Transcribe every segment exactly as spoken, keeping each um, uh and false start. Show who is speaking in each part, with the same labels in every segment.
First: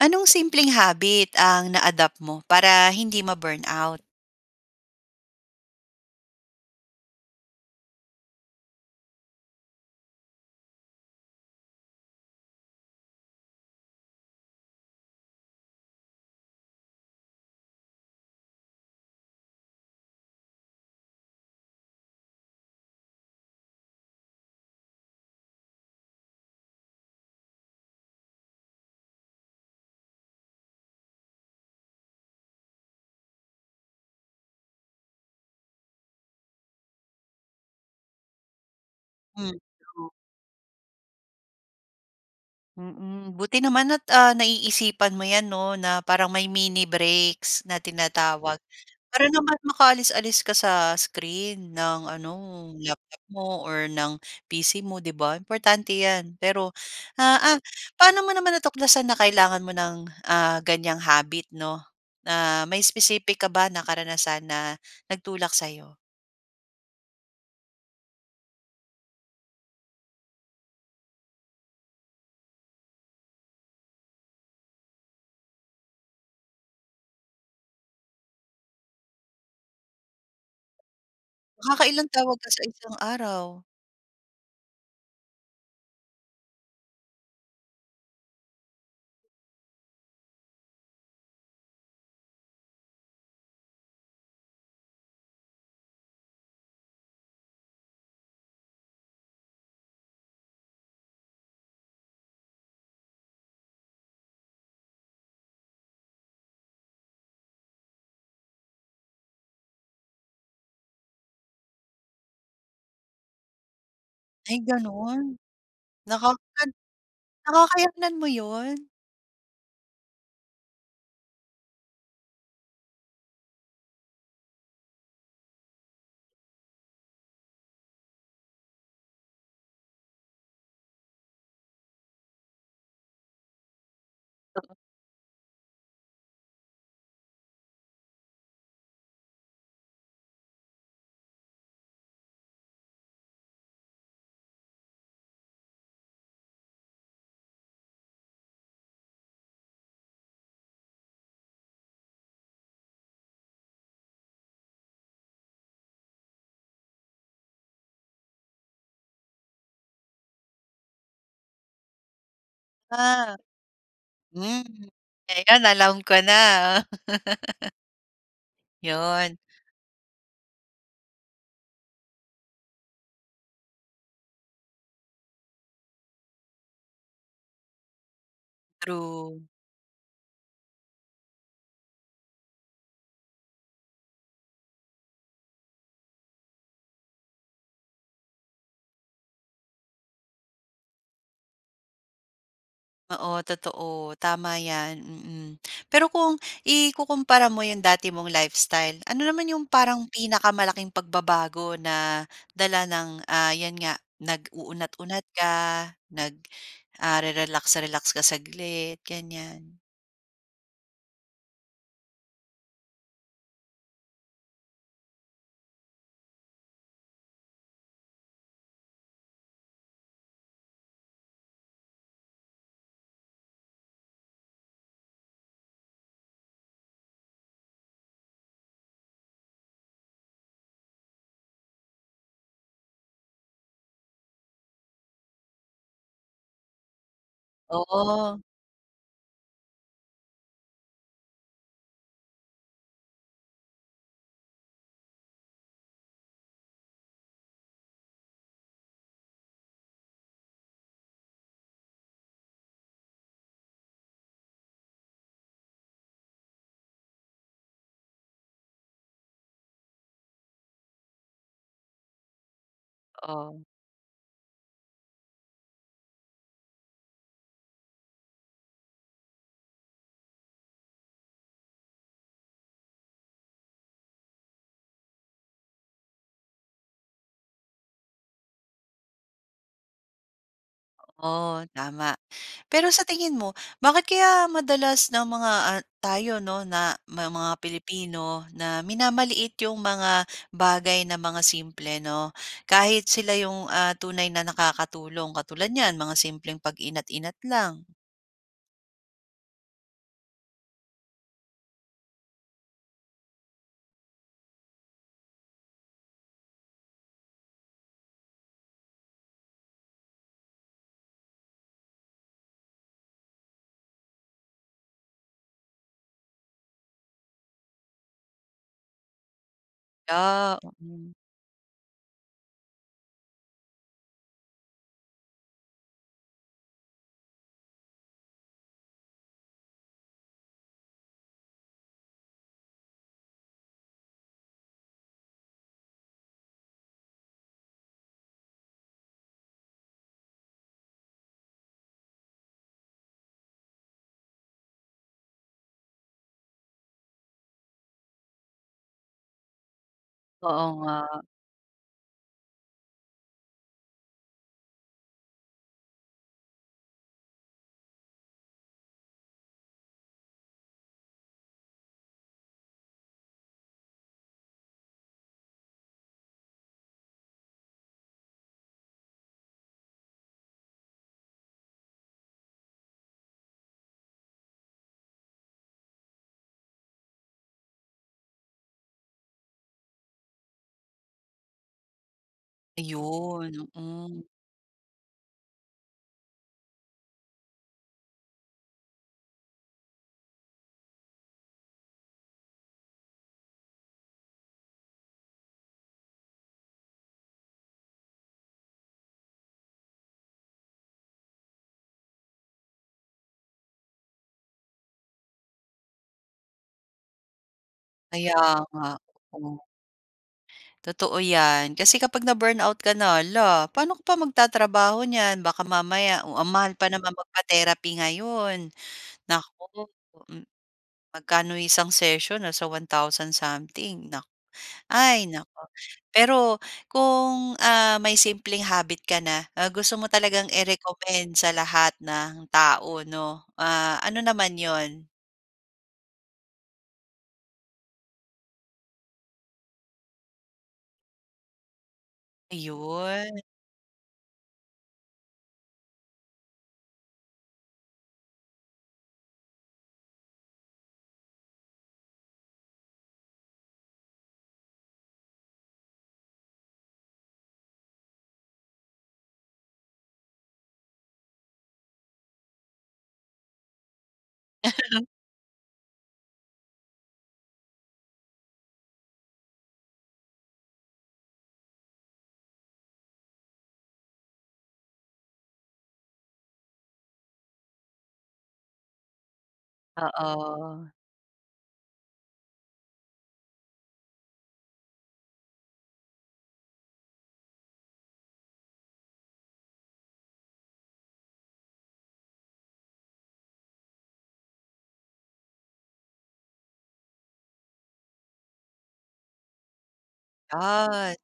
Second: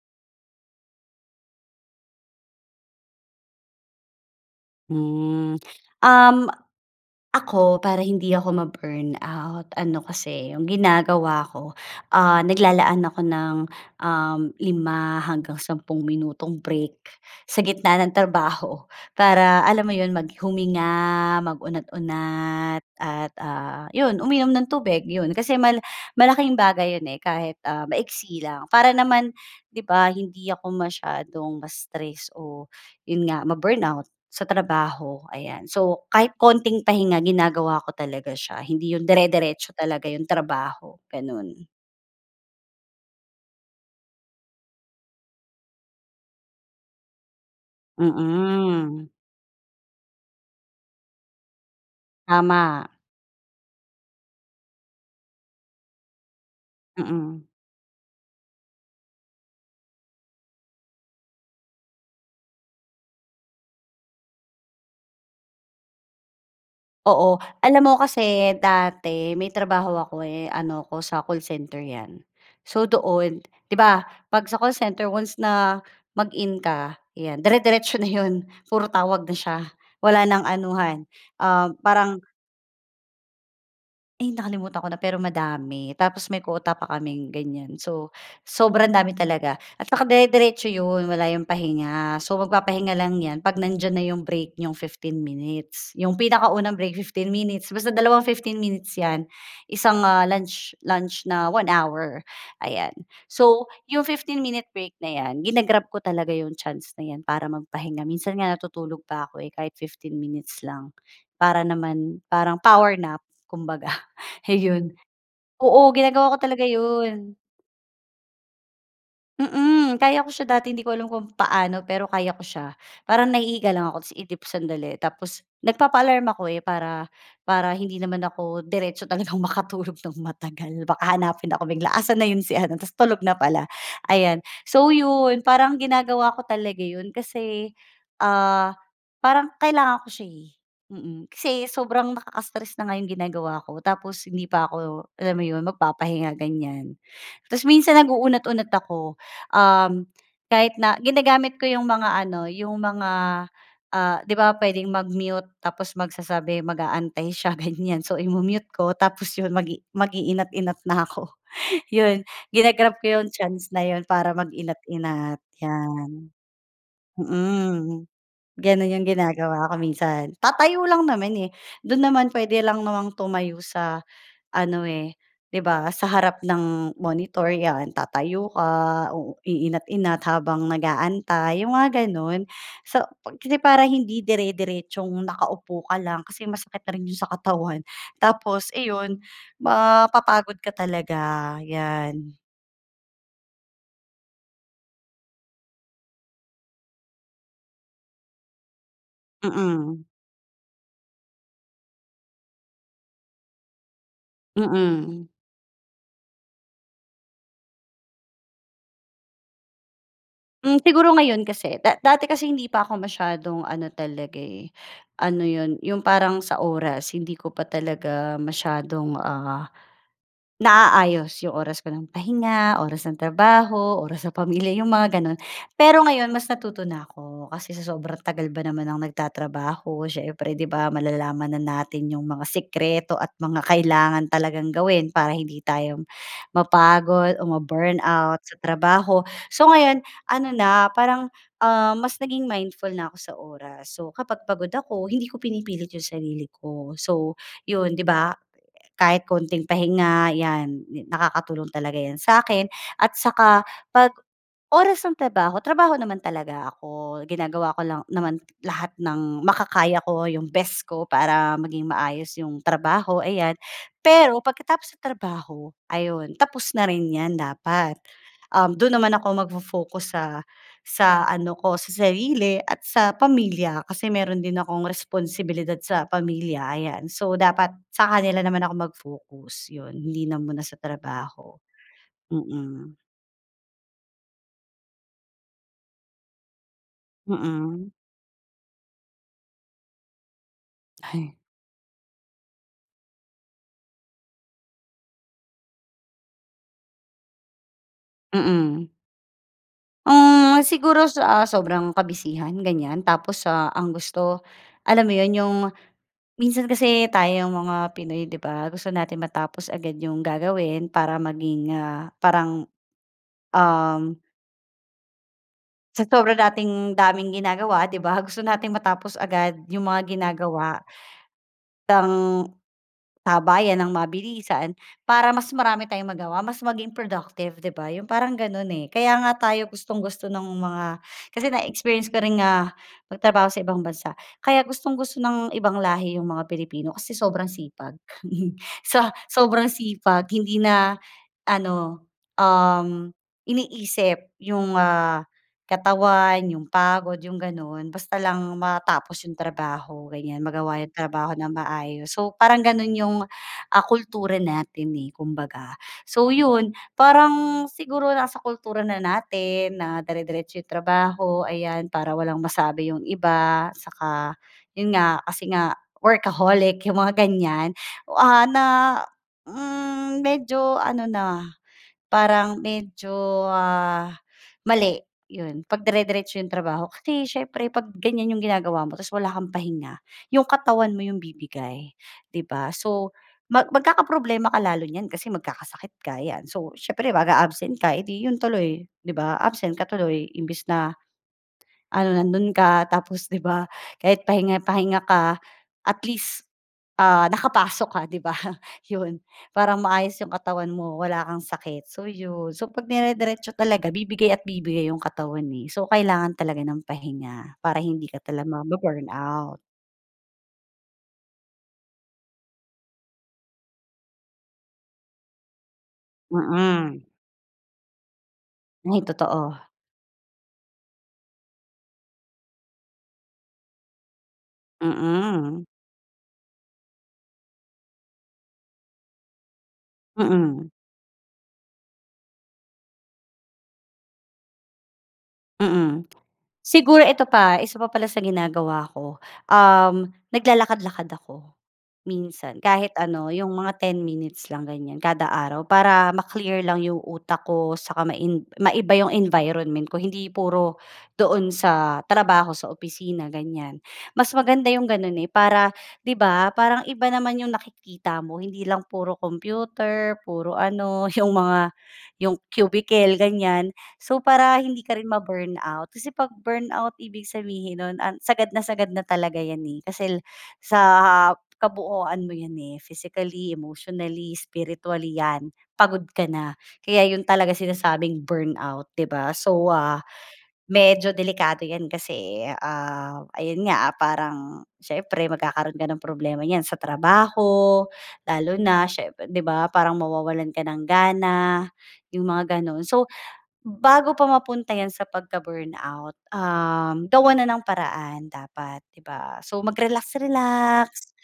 Speaker 1: Anong simpleng habit ang na-adapt mo para hindi ma-burnout?
Speaker 2: Hmm, um, ako para hindi ako ma-burnout, ano kasi 'yong ginagawa ko, ah, naglalaan ako ng, um, lima hanggang sampung minutong break sa gitna ng trabaho, para alam mo iyon, mag huminga, mag-unat-unat at, ah, iyon uminom ng tubig, iyon. Kasi mal malaking bagay iyon, eh, kahit, ah, maiksi lang. Para naman 'di ba hindi ako masyadong ma-stress o 'yon nga ma-burnout sa trabaho, ayan. So kahit konting pahinga ginagawa ko talaga siya, hindi 'yon
Speaker 1: Hmm,
Speaker 2: dire-diretso talaga
Speaker 1: true.
Speaker 2: 'yong trabaho gano'n.
Speaker 1: Mm. Buti naman at, ah, naiisipan mo iyan no na parang may mini breaks na tinatawag
Speaker 2: Mm.
Speaker 1: para naman makaalis-alis ka sa screen ng ano
Speaker 2: Tama.
Speaker 1: laptop mo or ng P-C mo, 'di ba? Importante iyan. Pero, ah,
Speaker 2: Mm.
Speaker 1: ah, paano mo naman natuklasan na kailangan mo ng, ah, ganyang habit no? Ah, may specific ka ba na karanasan na nagtulak sa iyo?
Speaker 2: Oo, alam mo kasi dati may trabaho ako eh, ano ako sa call center 'yan. So doon, 'di ba, pag sa call center once na mag-in ka 'yan, dire-diretso na 'yon, puro tawag na siya, wala nang anuhan, um,
Speaker 1: Nakakailang
Speaker 2: parang
Speaker 1: tawag ka sa isang araw?
Speaker 2: Ay, nakalimutan ko na, pero madami, tapos may quota pa kaming ganyan. So sobrang dami talaga at naka-dire-diretso 'yon, wala 'yong pahinga. So magpapahinga lang 'yan 'pag nandiyan na 'yong break, nyong fifteen minutes. 'Yong pinakaunang break fifteen minutes, basta dalawang fifteen minutes 'yan, isang, ah, lunch lunch na one hour, ayan. So 'yong fifteen-minute break na 'yan, ginag-grab ko talaga 'yong chance na 'yan para magpahinga. Minsan nga natutulog pa ako, eh, kahit fifteen minutes lang, para naman, parang power nap kumbaga,
Speaker 1: Ay,
Speaker 2: ayon.
Speaker 1: gano'n?
Speaker 2: Oo, ginagawa ko talaga
Speaker 1: Nakakan
Speaker 2: yun.
Speaker 1: nakakayanan mo 'yon?
Speaker 2: Mm. Kaya ko siya dati, hindi ko alam kung paano, pero kaya ko siya, parang nahihiga lang ako tapos iidip sandali, tapos nagpapaalarm ako, eh, para para hindi naman ako diretso talagang makatulog ng matagal. Baka hanapin ako bigla, "Asan na 'yon si ano?" ta's tulog na pala, ayan.
Speaker 1: To
Speaker 2: So yun, parang ginagawa ko talaga 'yon kasi, ah, parang kailangan ko siya, eh, mm. Kasi sobrang nakaka-stress na nga yung ginagawa ko, tapos hindi pa ako, alam mo 'yon, magpapahinga, ganyan. Ta's minsan nag-uunat-unat ako, um, kahit na ginagamit ko yung mga ano, yung mga, ah, 'di ba pwedeng mag-mute? Tapos magsasabi, mag-aantay siya ganyan. So imu-mute ko tapos yon, mag-i mag-iinat-inat na ako. Yun, gina-grab ko yung
Speaker 1: Ah.
Speaker 2: chance na yon para
Speaker 1: Hmm,
Speaker 2: mag-inat-inat,
Speaker 1: ngayon alam ko
Speaker 2: 'yan.
Speaker 1: na.
Speaker 2: Mm. Gano'n 'yong
Speaker 1: 'Yon.
Speaker 2: ginagawa ko minsan. Tatayo lang naman, eh, do'n naman puwede lang namang tumayo sa ano, eh, 'di ba sa harap ng monitor 'yan, tatayo ka, uu
Speaker 1: True.
Speaker 2: inat-inat habang nag-aantay, 'yong mga gano'n. So pag kasi para hindi dire-diretsong nakaupo ka lang kasi masakit na rin 'yong sa katawan, tapos iyon, mapapagod ka talaga, 'yan.
Speaker 1: Oo totoo, tama 'yan, mm. Pero kung ikukumpara mo 'yong dati mong lifestyle ano naman 'yong
Speaker 2: Mm.
Speaker 1: parang pinakamalaking pagbabago na dala ng, ah, 'yan nga nag-uunat-unat
Speaker 2: Mm.
Speaker 1: ka, nag ah, re-relax-relax ka saglit ganiyan?
Speaker 2: Hmm, siguro ngayon kasi, da dati kasi hindi pa ako masyadong ano talaga, eh, ano 'yon, yung parang sa oras hindi ko pa talaga masyadong, ah, naaayos yung oras ko ng pahinga, oras ng trabaho, oras sa pamilya yung mga gano'n. Pero ngayon, mas natuto na ako kasi sa sobrang tagal ba naman ng nagtatrabaho siyempre 'di ba, malalaman na natin yung mga sikreto at mga kailangan talagang gawin para hindi tayo, mapagod o
Speaker 1: Oo.
Speaker 2: ma-burnout sa trabaho. So, ngayon ano na parang, ah, mas naging mindful na ako sa oras. So, kapag pagod ako, hindi ko pinipilit yung sarili ko. So 'yon, 'di ba, kahit konting pahinga 'yan, nakakatulong talaga 'yan sa akin at saka 'pag, oras ng trabaho, trabaho naman talaga ako. Ginagawa ko lang naman lahat ng makakaya ko, yung best ko, para maging maayos 'yong trabaho ayan.
Speaker 1: Oh.
Speaker 2: Pero pagkatapos sa trabaho, ayun tapos na rin 'yan dapat. Um, do'n naman ako magfo-focus sa sa ano ko sa sarili at sa pamilya, kasi meron din akong responsibilidad sa pamilya ayan. So dapat sa kanila naman ako mag-focus 'yon hindi na muna sa trabaho.
Speaker 1: Oh, tama. Pero
Speaker 2: Mm.
Speaker 1: sa tingin mo bakit kaya madalas na mga, ah, tayo 'no, na ma mga
Speaker 2: Mm.
Speaker 1: Pilipino na minamaliit yung mga bagay na
Speaker 2: Hay.
Speaker 1: mga simple, 'no? Kahit sila yung, ah, tunay na nakakatulong? Katulad niyan mga simpleng pag-inat inat lang.
Speaker 2: Mm. Hmm, siguro sa sobrang kabisihan, ganiyan, tapos, ah, ang gusto, alam mo 'yon, 'yong minsan kasi tayong mga Pinoy, 'di ba, gusto natin matapos agad 'yong gagawin para maging, ah, parang, um Sa sobra nating daming ginagawa, 'di ba, gusto nating matapos agad 'yung mga
Speaker 1: Yeah,
Speaker 2: ginagawa.
Speaker 1: mm.
Speaker 2: Tang sabayan nang mabilisan, para mas marami tayong magawa, mas maging productive, 'di ba, 'yung parang gano'n, eh. Kaya nga tayo gustong-gusto no'ng mga kasi na-experience ko ring, ah, magtrabaho sa ibang bansa. Kaya gustong-gusto ng ibang lahi 'yung mga Pilipino, kasi sobrang sipag. Sa sobrang sipag hindi na, ano, um, iniisip 'yung, ah, katawan, 'yung pagod, 'yung gano'n. Basta lang matapos 'yung trabaho ganiyan,
Speaker 1: Oo
Speaker 2: magawa 'yung
Speaker 1: nga.
Speaker 2: trabaho nang maayos. So parang gano'n 'yung ah, kultura natin, eh, kumbaga. So 'yun, parang siguro nasa kultura na natin na dire-diretso 'yung trabaho, ayan, para walang masabi 'yung iba, tsaka, 'yun nga, kasi nga workaholic, 'yung mga ganiyan. Oh, ah, na, hmm, medyo ano na, parang medyo, ah, mali 'yon, 'pagdire-diretso 'yong trabaho. Kasi siyempre 'pag ganiyan 'yong ginagawa mo tapos wala kang pahinga, 'yong katawan mo 'yong bibigay 'di ba? So
Speaker 1: Ayun,
Speaker 2: mag
Speaker 1: mm.
Speaker 2: magkakaproblema ka lalo niyan kasi magkakasakit ka 'yan, so siyempre mag-a-absent ka, eh, 'di 'yon tuloy, 'di ba? Absent ka tuloy, imbes na ano nando'n ka tapos 'di ba, kahit pahinga-pahinga ka at least, ah, nakapasok ka, 'di ba? 'Yon. Parang maayos 'yong katawan mo wala kang sakit. So 'yon, so 'pag dire-diretso talaga bibigay at bibigay 'yong katawan, eh. So kailangan talaga ng pahinga para hindi ka
Speaker 1: Kaya
Speaker 2: talaga
Speaker 1: nga.
Speaker 2: ma-burnout.
Speaker 1: Oh. Totoo 'yan. Kasi kapag na-burnout ka na, lah, paano ka pa magtatrabaho niyan? Baka mamaya, oh, ang mahal pa
Speaker 2: Mm.
Speaker 1: naman magpa-therapy ngayon.
Speaker 2: Ay, totoo.
Speaker 1: Naku, Hmm, magkano isang session, nasa one thousand something nak ay naku.
Speaker 2: Mm.
Speaker 1: Pero kung, ah, may simpleng habit ka na, ah, gusto mo talagang
Speaker 2: Mm.
Speaker 1: i-recommend sa lahat ng tao 'no, ah, ano naman 'yon?
Speaker 2: Mm. Siguro ito pa, isa pa pala sa ginagawa ko, um, naglalakad-lakad ako minsan. Kahit ano,
Speaker 1: Ayun.
Speaker 2: mga ten minutes lang, ganyan kada araw para ma-clear lang 'yong utak ko saka main maiba 'yong environment ko, hindi puro doon sa trabaho, sa opisina, ganyan. Mas maganda 'yong gano'n, eh, para 'di ba, parang iba naman 'yong nakikita mo, hindi lang puro kompyuter, puro ano, 'yong mga 'yong cubicle, ganyan. So, para hindi ka rin ma-burnout. Kasi 'pag burnout ibig sabihin nun an sagad na sagad na talaga 'yan, eh. Kasi la sa kabuuan mo 'yan, eh. Physically, emotionally, spiritually 'yan, pagod ka na. Kaya 'yun talagang sinasabing burnout, 'di ba. So, ah,
Speaker 1: Oo.
Speaker 2: medyo delikado 'yan kasi, ah, ayun nga, parang siyempre magkakaroon ka ng problema niyan sa trabaho, lalo na siyempre 'di ba parang mawawalan ka ng gana, 'yong mga ganun. So, bago pa mapunta 'yan sa pagka-burnout, um, gawan na ng paraan dapat, 'di ba? So, mag relax-relax,
Speaker 1: At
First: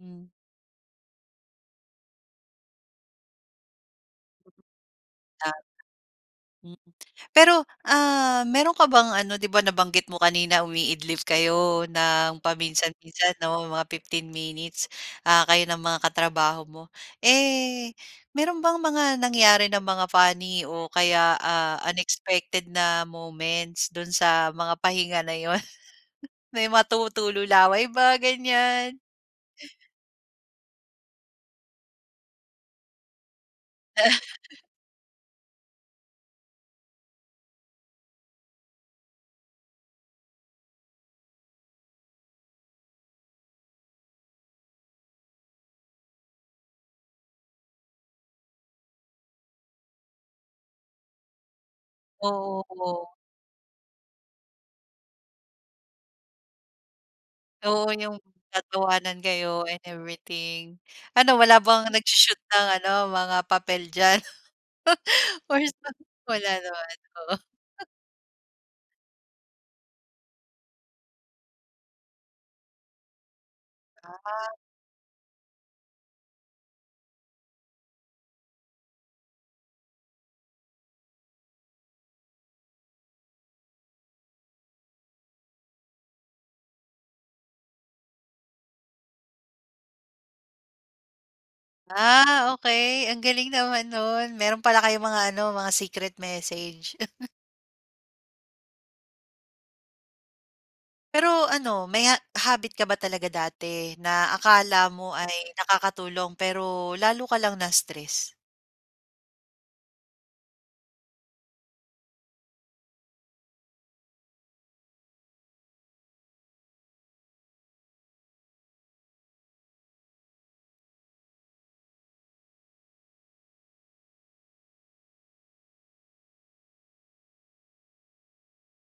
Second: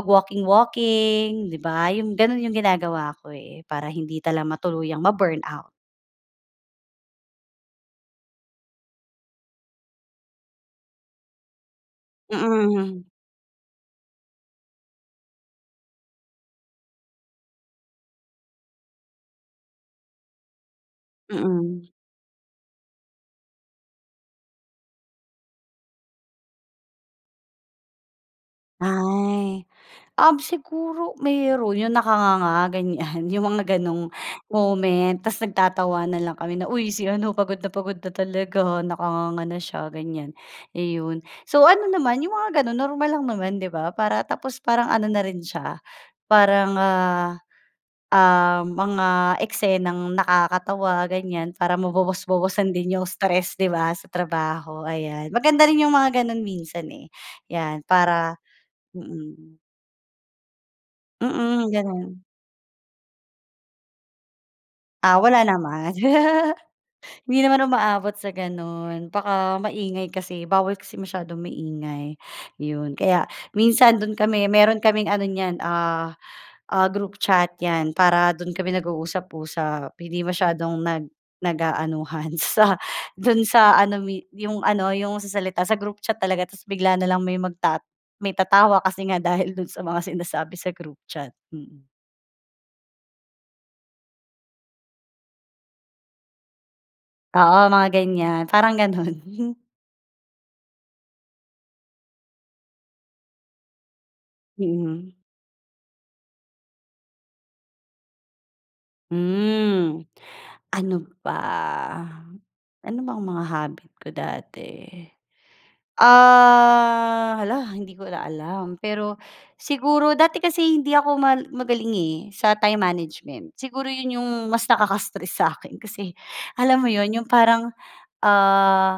Speaker 1: hmm.
Speaker 2: 'di ba? 'Yung ganun ang ginagawa ko, eh, para hindi talaga matuluyang
Speaker 1: Tama.
Speaker 2: ma-burnout.
Speaker 1: Hmm, pero, ah, meron ka bang ano, 'di ba nabanggit mo kanina umiidlip kayo nang
Speaker 2: Mm.
Speaker 1: paminsan-minsan 'no, mga fifteen minutes, ah, kayo ng mga katrabaho mo. Eh, meron bang mga nangyari na mga funny o kaya, ah,
Speaker 2: Mm.
Speaker 1: unexpected na moments do'n sa mga pahinga na 'yon? May matu tulo laway ba, ganyan?
Speaker 2: Ay. Um, siguro mayro'n 'yong nakanganga, ganyan 'yong mga ganong moment tas nagtatawanan lang kami na, "Uy, si ano, pagod na pagod na talaga, nakanganga na siya." Ganyan, iyon. So, ano naman 'yong mga gano'n normal lang naman 'di ba, para tapos parang ano na rin siya, parang, ah, um, mga eksenang nakakatawa, ganyan para mabawas-bawasan din 'yong
Speaker 1: Oo.
Speaker 2: stress, 'di ba, sa trabaho, ayan. Maganda rin 'yong mga gano'n minsan, eh, 'yan
Speaker 1: Oo, yung
Speaker 2: para
Speaker 1: tatawanan
Speaker 2: mm.
Speaker 1: kayo and everything. Ano, wala
Speaker 2: Mm,
Speaker 1: bang
Speaker 2: gano'n.
Speaker 1: nagsho-shoot ng ano, mga papel diyan?
Speaker 2: Ah, wala naman.
Speaker 1: [unintelligible] Wala naman,
Speaker 2: Hindi
Speaker 1: oo.
Speaker 2: naman umaabot sa ganun. Baka maingay kasi bawal kasi masyadong maingay, 'yon. Kaya minsan dun
Speaker 1: Ah.
Speaker 2: kami, meron kaming ano niyan, ah, ah group chat 'yan para do'n kami nag-uusap-usap, hindi masyadong nag nag-aanuhan sa do'n sa ano mi 'yong ano, 'yong sa salita sa group chat talaga tapos bigla na lang may magtat may tatawa kasi nga dahil dun sa mga sinasabi sa group chat, mm.
Speaker 1: Ah, okey. Ang galing naman no'n. Mayro'n pala kayong mga ano, mga secret message.
Speaker 2: Oo, mga ganyan. Parang ganun.
Speaker 1: Pero ano, may ha habit ka ba talaga dati na akala
Speaker 2: Mm.
Speaker 1: mo ay nakakatulong pero lalo ka lang na-stress?
Speaker 2: Hmm, ano ba? Ano bang mga habit ko dati? Ah, hala hindi ko na alam, pero siguro dati kasi hindi ako mal magaling, eh, sa time management siguro yun yung mas nakaka-stress sa akin kasi alam mo yun yung parang, ah,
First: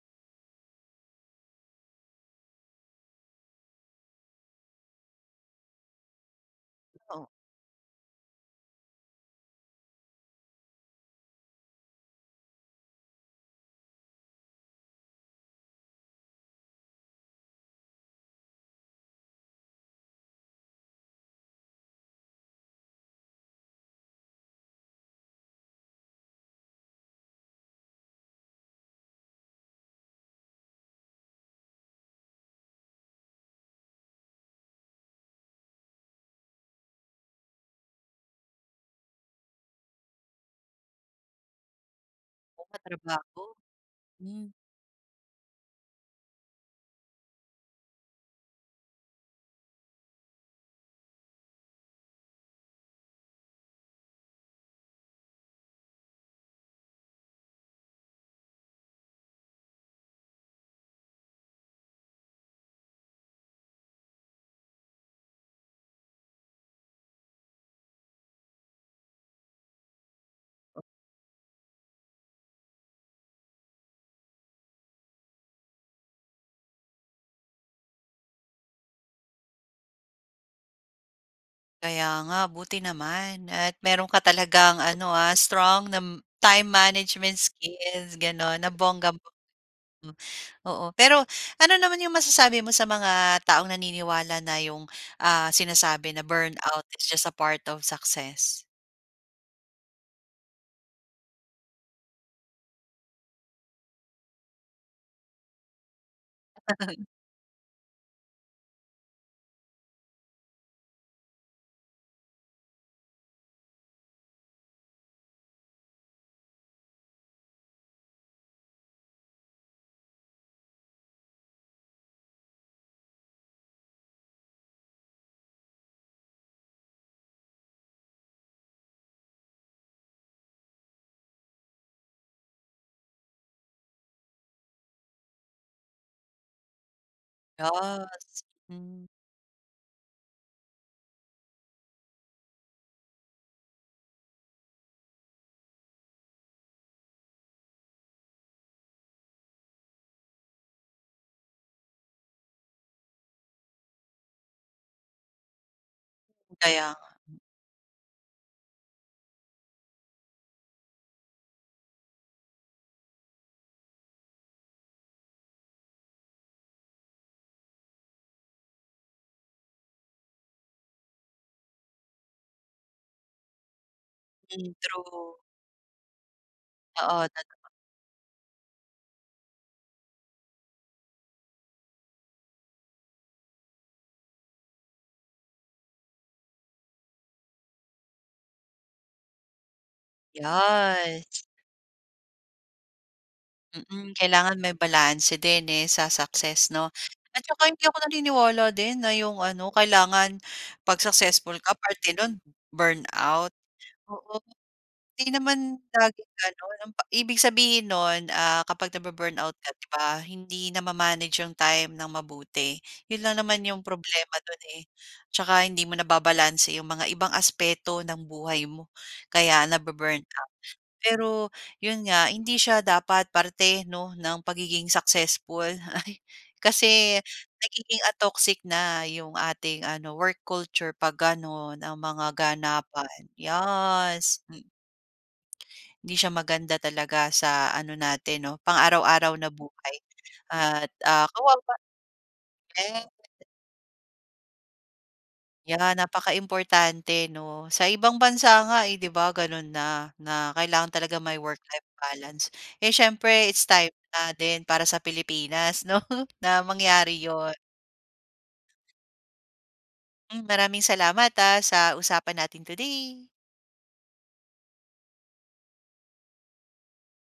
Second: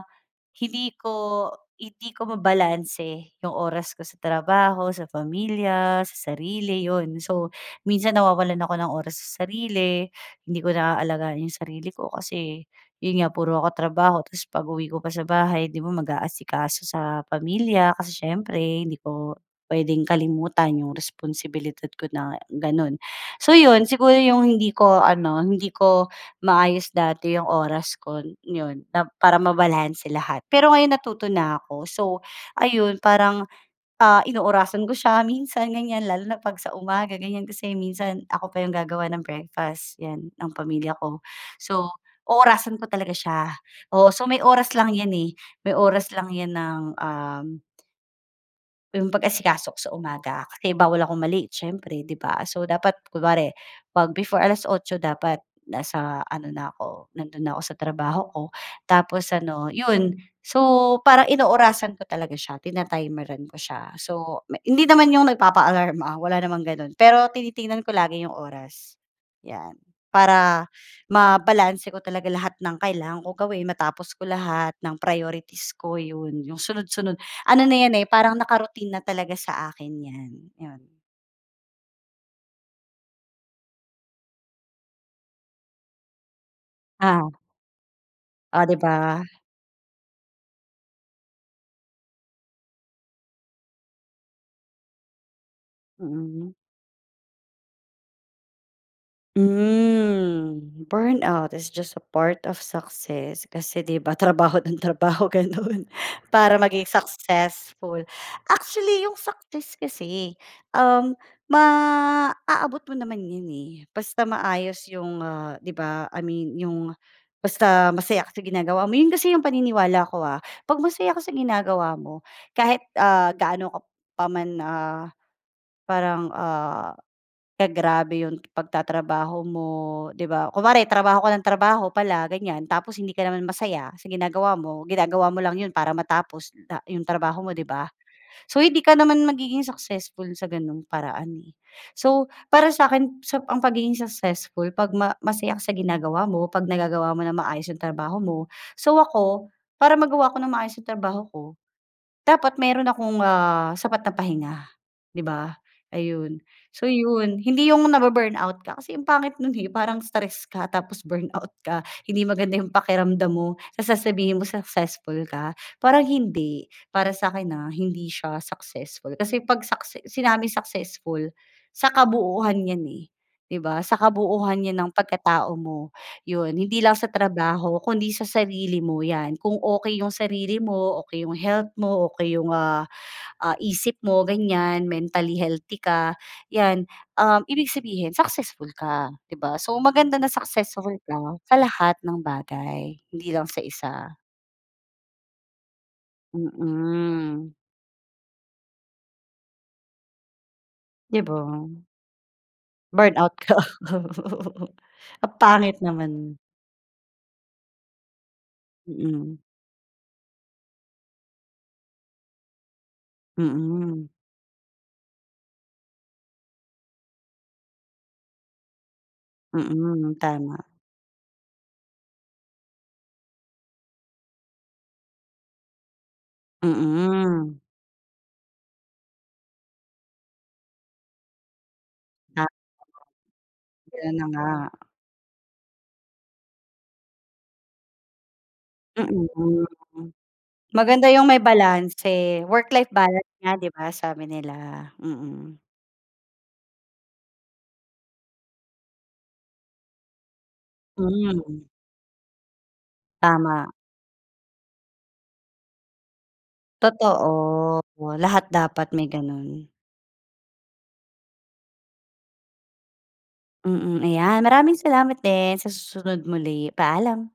Speaker 2: hindi ko hindi ko mabalanse yung oras ko sa trabaho, sa pamilya, sa sarili yun,
Speaker 1: Oo.
Speaker 2: so minsan nawawalan ako ng oras sa sarili, hindi ko naalagaan yung sarili ko kasi yun nga puro ako trabaho tas pag-uwi ko pa sa bahay, di ba mag-aasikaso sa pamilya, kasi siyempre hindi ko puwedeng kalimutan yung responsibilidad ko na ganun. So yun siguro yung hindi ko ano, hindi ko maayos dati yung oras kon yun na para mabalanse lahat. Pero ngayon natuto na ako so ayun parang, ah, inoorasan ko siya minsan ganiyan lalo na pag sa umaga, ganiyan kasi minsan ako pa yung gagawa ng breakfast yan ng pamilya ko. So
Speaker 1: Puro ka
Speaker 2: oorasan ko talaga
Speaker 1: trabaho
Speaker 2: siya, oo, so may
Speaker 1: hmm.
Speaker 2: oras lang yan, eh, may oras lang yan ng, um 'Yong pag-asikaso ko sa umaga kasi bawal akong ma-late siyempre 'di ba. So dapat kunwari, 'pag before alas otso dapat nasa ano na ako, nando'n na ako sa trabaho ko tapos ano 'yon. So parang inoorasan ko talaga siya, tina-timeran ko siya, so m hindi naman 'yong nagpapa-alarm, ah, wala namang gano'n, pero tinitingnan ko lagi 'yong oras. 'Yan, para mabalanse ko talaga lahat ng kailangan ko gawin matapos ko lahat, ng priorities ko 'yon 'yong sunod-sunod. Ano na 'yan, eh, parang naka-routine na talaga sa akin 'yan, 'yon.
Speaker 1: Kaya nga buti naman at meron ka talagang ano, ah, strong nam time
Speaker 2: Oo.
Speaker 1: management skills gano'n
Speaker 2: Oh 'di
Speaker 1: ng
Speaker 2: ba.
Speaker 1: bonggang-bonga m oo. Pero ano naman 'yong masasabi mo sa mga taong naniniwala na 'yong, ah, sinasabi na,
Speaker 2: Mm.
Speaker 1: “Burnout is just a part of success”?
Speaker 2: Hmm, "Burnout is just a part of success" kasi 'di ba trabaho ng trabaho gano'n para maging
Speaker 1: [unintelligible]
Speaker 2: successful. Actually yung success kasi, um, maaabot mo naman 'yon, eh, basta maayos 'yong, ah, 'di ba, I mean 'yong basta masaya ka sa ginagawa mo 'yon kasi 'yong paniniwala ko, ah, pag masaya ka sa ginagawa mo kahit, ah, gaano ka pa man, ah, parang, ah, ka-grabe 'yon pagtatrabaho mo 'di ba, kunwari trabaho ka nang trabaho pala ganiyan tapos hindi ka naman masaya sa ginagawa mo, ginagawa mo lang 'yon para matapos na 'yong trabaho mo 'di ba.
Speaker 1: Yas
Speaker 2: So hindi ka
Speaker 1: hmm.
Speaker 2: naman magiging successful sa gano'ng paraan, eh. So para sa’kin sop ang pagiging successful 'pag ma masaya ka sa ginagawa mo, 'pag nagagawa mo ng maayos 'yong trabaho mo. So ako, para magawa ko nang maayos 'yong trabaho ko, dapat mayro'n akong, ah, sapat na pahinga 'di ba, ayun. So
Speaker 1: Kaya nga.
Speaker 2: 'yon hindi 'yong nabu-burnout ka, kasi ang pangit no'n, eh, parang stress ka tapos burnout ka hindi maganda 'yong pakiramdam mo, tapos sasabihin mo successful ka parang hindi, para sa akin, ha. Hindi siya successful kasi 'pag succe sinabing successful, sa kabuhuan 'yan, eh, 'di ba, sa kabuuhan
Speaker 1: Hmm,
Speaker 2: 'yan ng
Speaker 1: true.
Speaker 2: pagkatao mo, 'yon hindi lang sa
Speaker 1: Oo, totoo.
Speaker 2: trabaho kundi sa sarili mo 'yan. Kung okey 'yong sarili mo, okey yung health mo, okey 'yong, ah, ah, isip mo ganiyan and mentally healthy ka, 'yan, um, ibig sabihin successful ka 'di ba. So, maganda na successful ka
Speaker 1: Yas.
Speaker 2: sa lahat ng bagay, hindi lang sa isa.
Speaker 1: Mm, kailangan may balanse din, eh, sa success 'no? At
Speaker 2: Mm.
Speaker 1: saka hindi ako naniniwala din na 'yong ano kailangan 'pag
Speaker 2: 'Di ba?
Speaker 1: successful ka parte no'n
Speaker 2: Burnout ka,
Speaker 1: burnout, oo.
Speaker 2: ang
Speaker 1: 'Di
Speaker 2: pangit
Speaker 1: naman laging
Speaker 2: naman.
Speaker 1: gano'n ang pa ibig sabihin no'n, ah, kapag
Speaker 2: Mm.
Speaker 1: na-bu-burnout ka 'di ba hindi na ma-manage 'yong time ng mabuti, 'yon lang naman 'yong
Speaker 2: Mhm.
Speaker 1: problema do'n, eh. 'Tsaka hindi mo nababalanse 'yong mga ibang aspeto ng buhay mo, kaya
Speaker 2: Mm,
Speaker 1: nabu-burn out,
Speaker 2: tama.
Speaker 1: pero 'yon nga hindi siya dapat parte 'no ng pagiging successful kasi
Speaker 2: Mhm.
Speaker 1: nagiging, ah, toxic na 'yong ating ano work culture 'pag gano'n ang mga
Speaker 2: Ta
Speaker 1: ganapan.
Speaker 2: Ayan na
Speaker 1: Yas m
Speaker 2: nga.
Speaker 1: Hindi siya maganda talaga sa ano natin 'no pang
Speaker 2: Mm,
Speaker 1: araw-araw na
Speaker 2: hmm,
Speaker 1: buhay
Speaker 2: mm.
Speaker 1: at,
Speaker 2: Maganda
Speaker 1: ah,
Speaker 2: yung may
Speaker 1: kawawa
Speaker 2: balanse "Work-life
Speaker 1: yes.
Speaker 2: balance" nga 'di ba sabi nila, mm.
Speaker 1: Yeah, napakaimportante 'no, sa ibang bansa nga, eh, 'di ba gano'n na na kailangan talaga may
Speaker 2: Hmm.
Speaker 1: work-life balance, eh, siyempre it's
Speaker 2: Tama.
Speaker 1: time na din para sa Pilipinas 'no, na mangyari
Speaker 2: Totoo,
Speaker 1: 'yon.
Speaker 2: lahat dapat may gano'n.
Speaker 1: Hmm, maraming salamat, ah, sa usapan natin today.
Speaker 2: Mm, ayan maraming salamat din sa susunod muli. Paalam.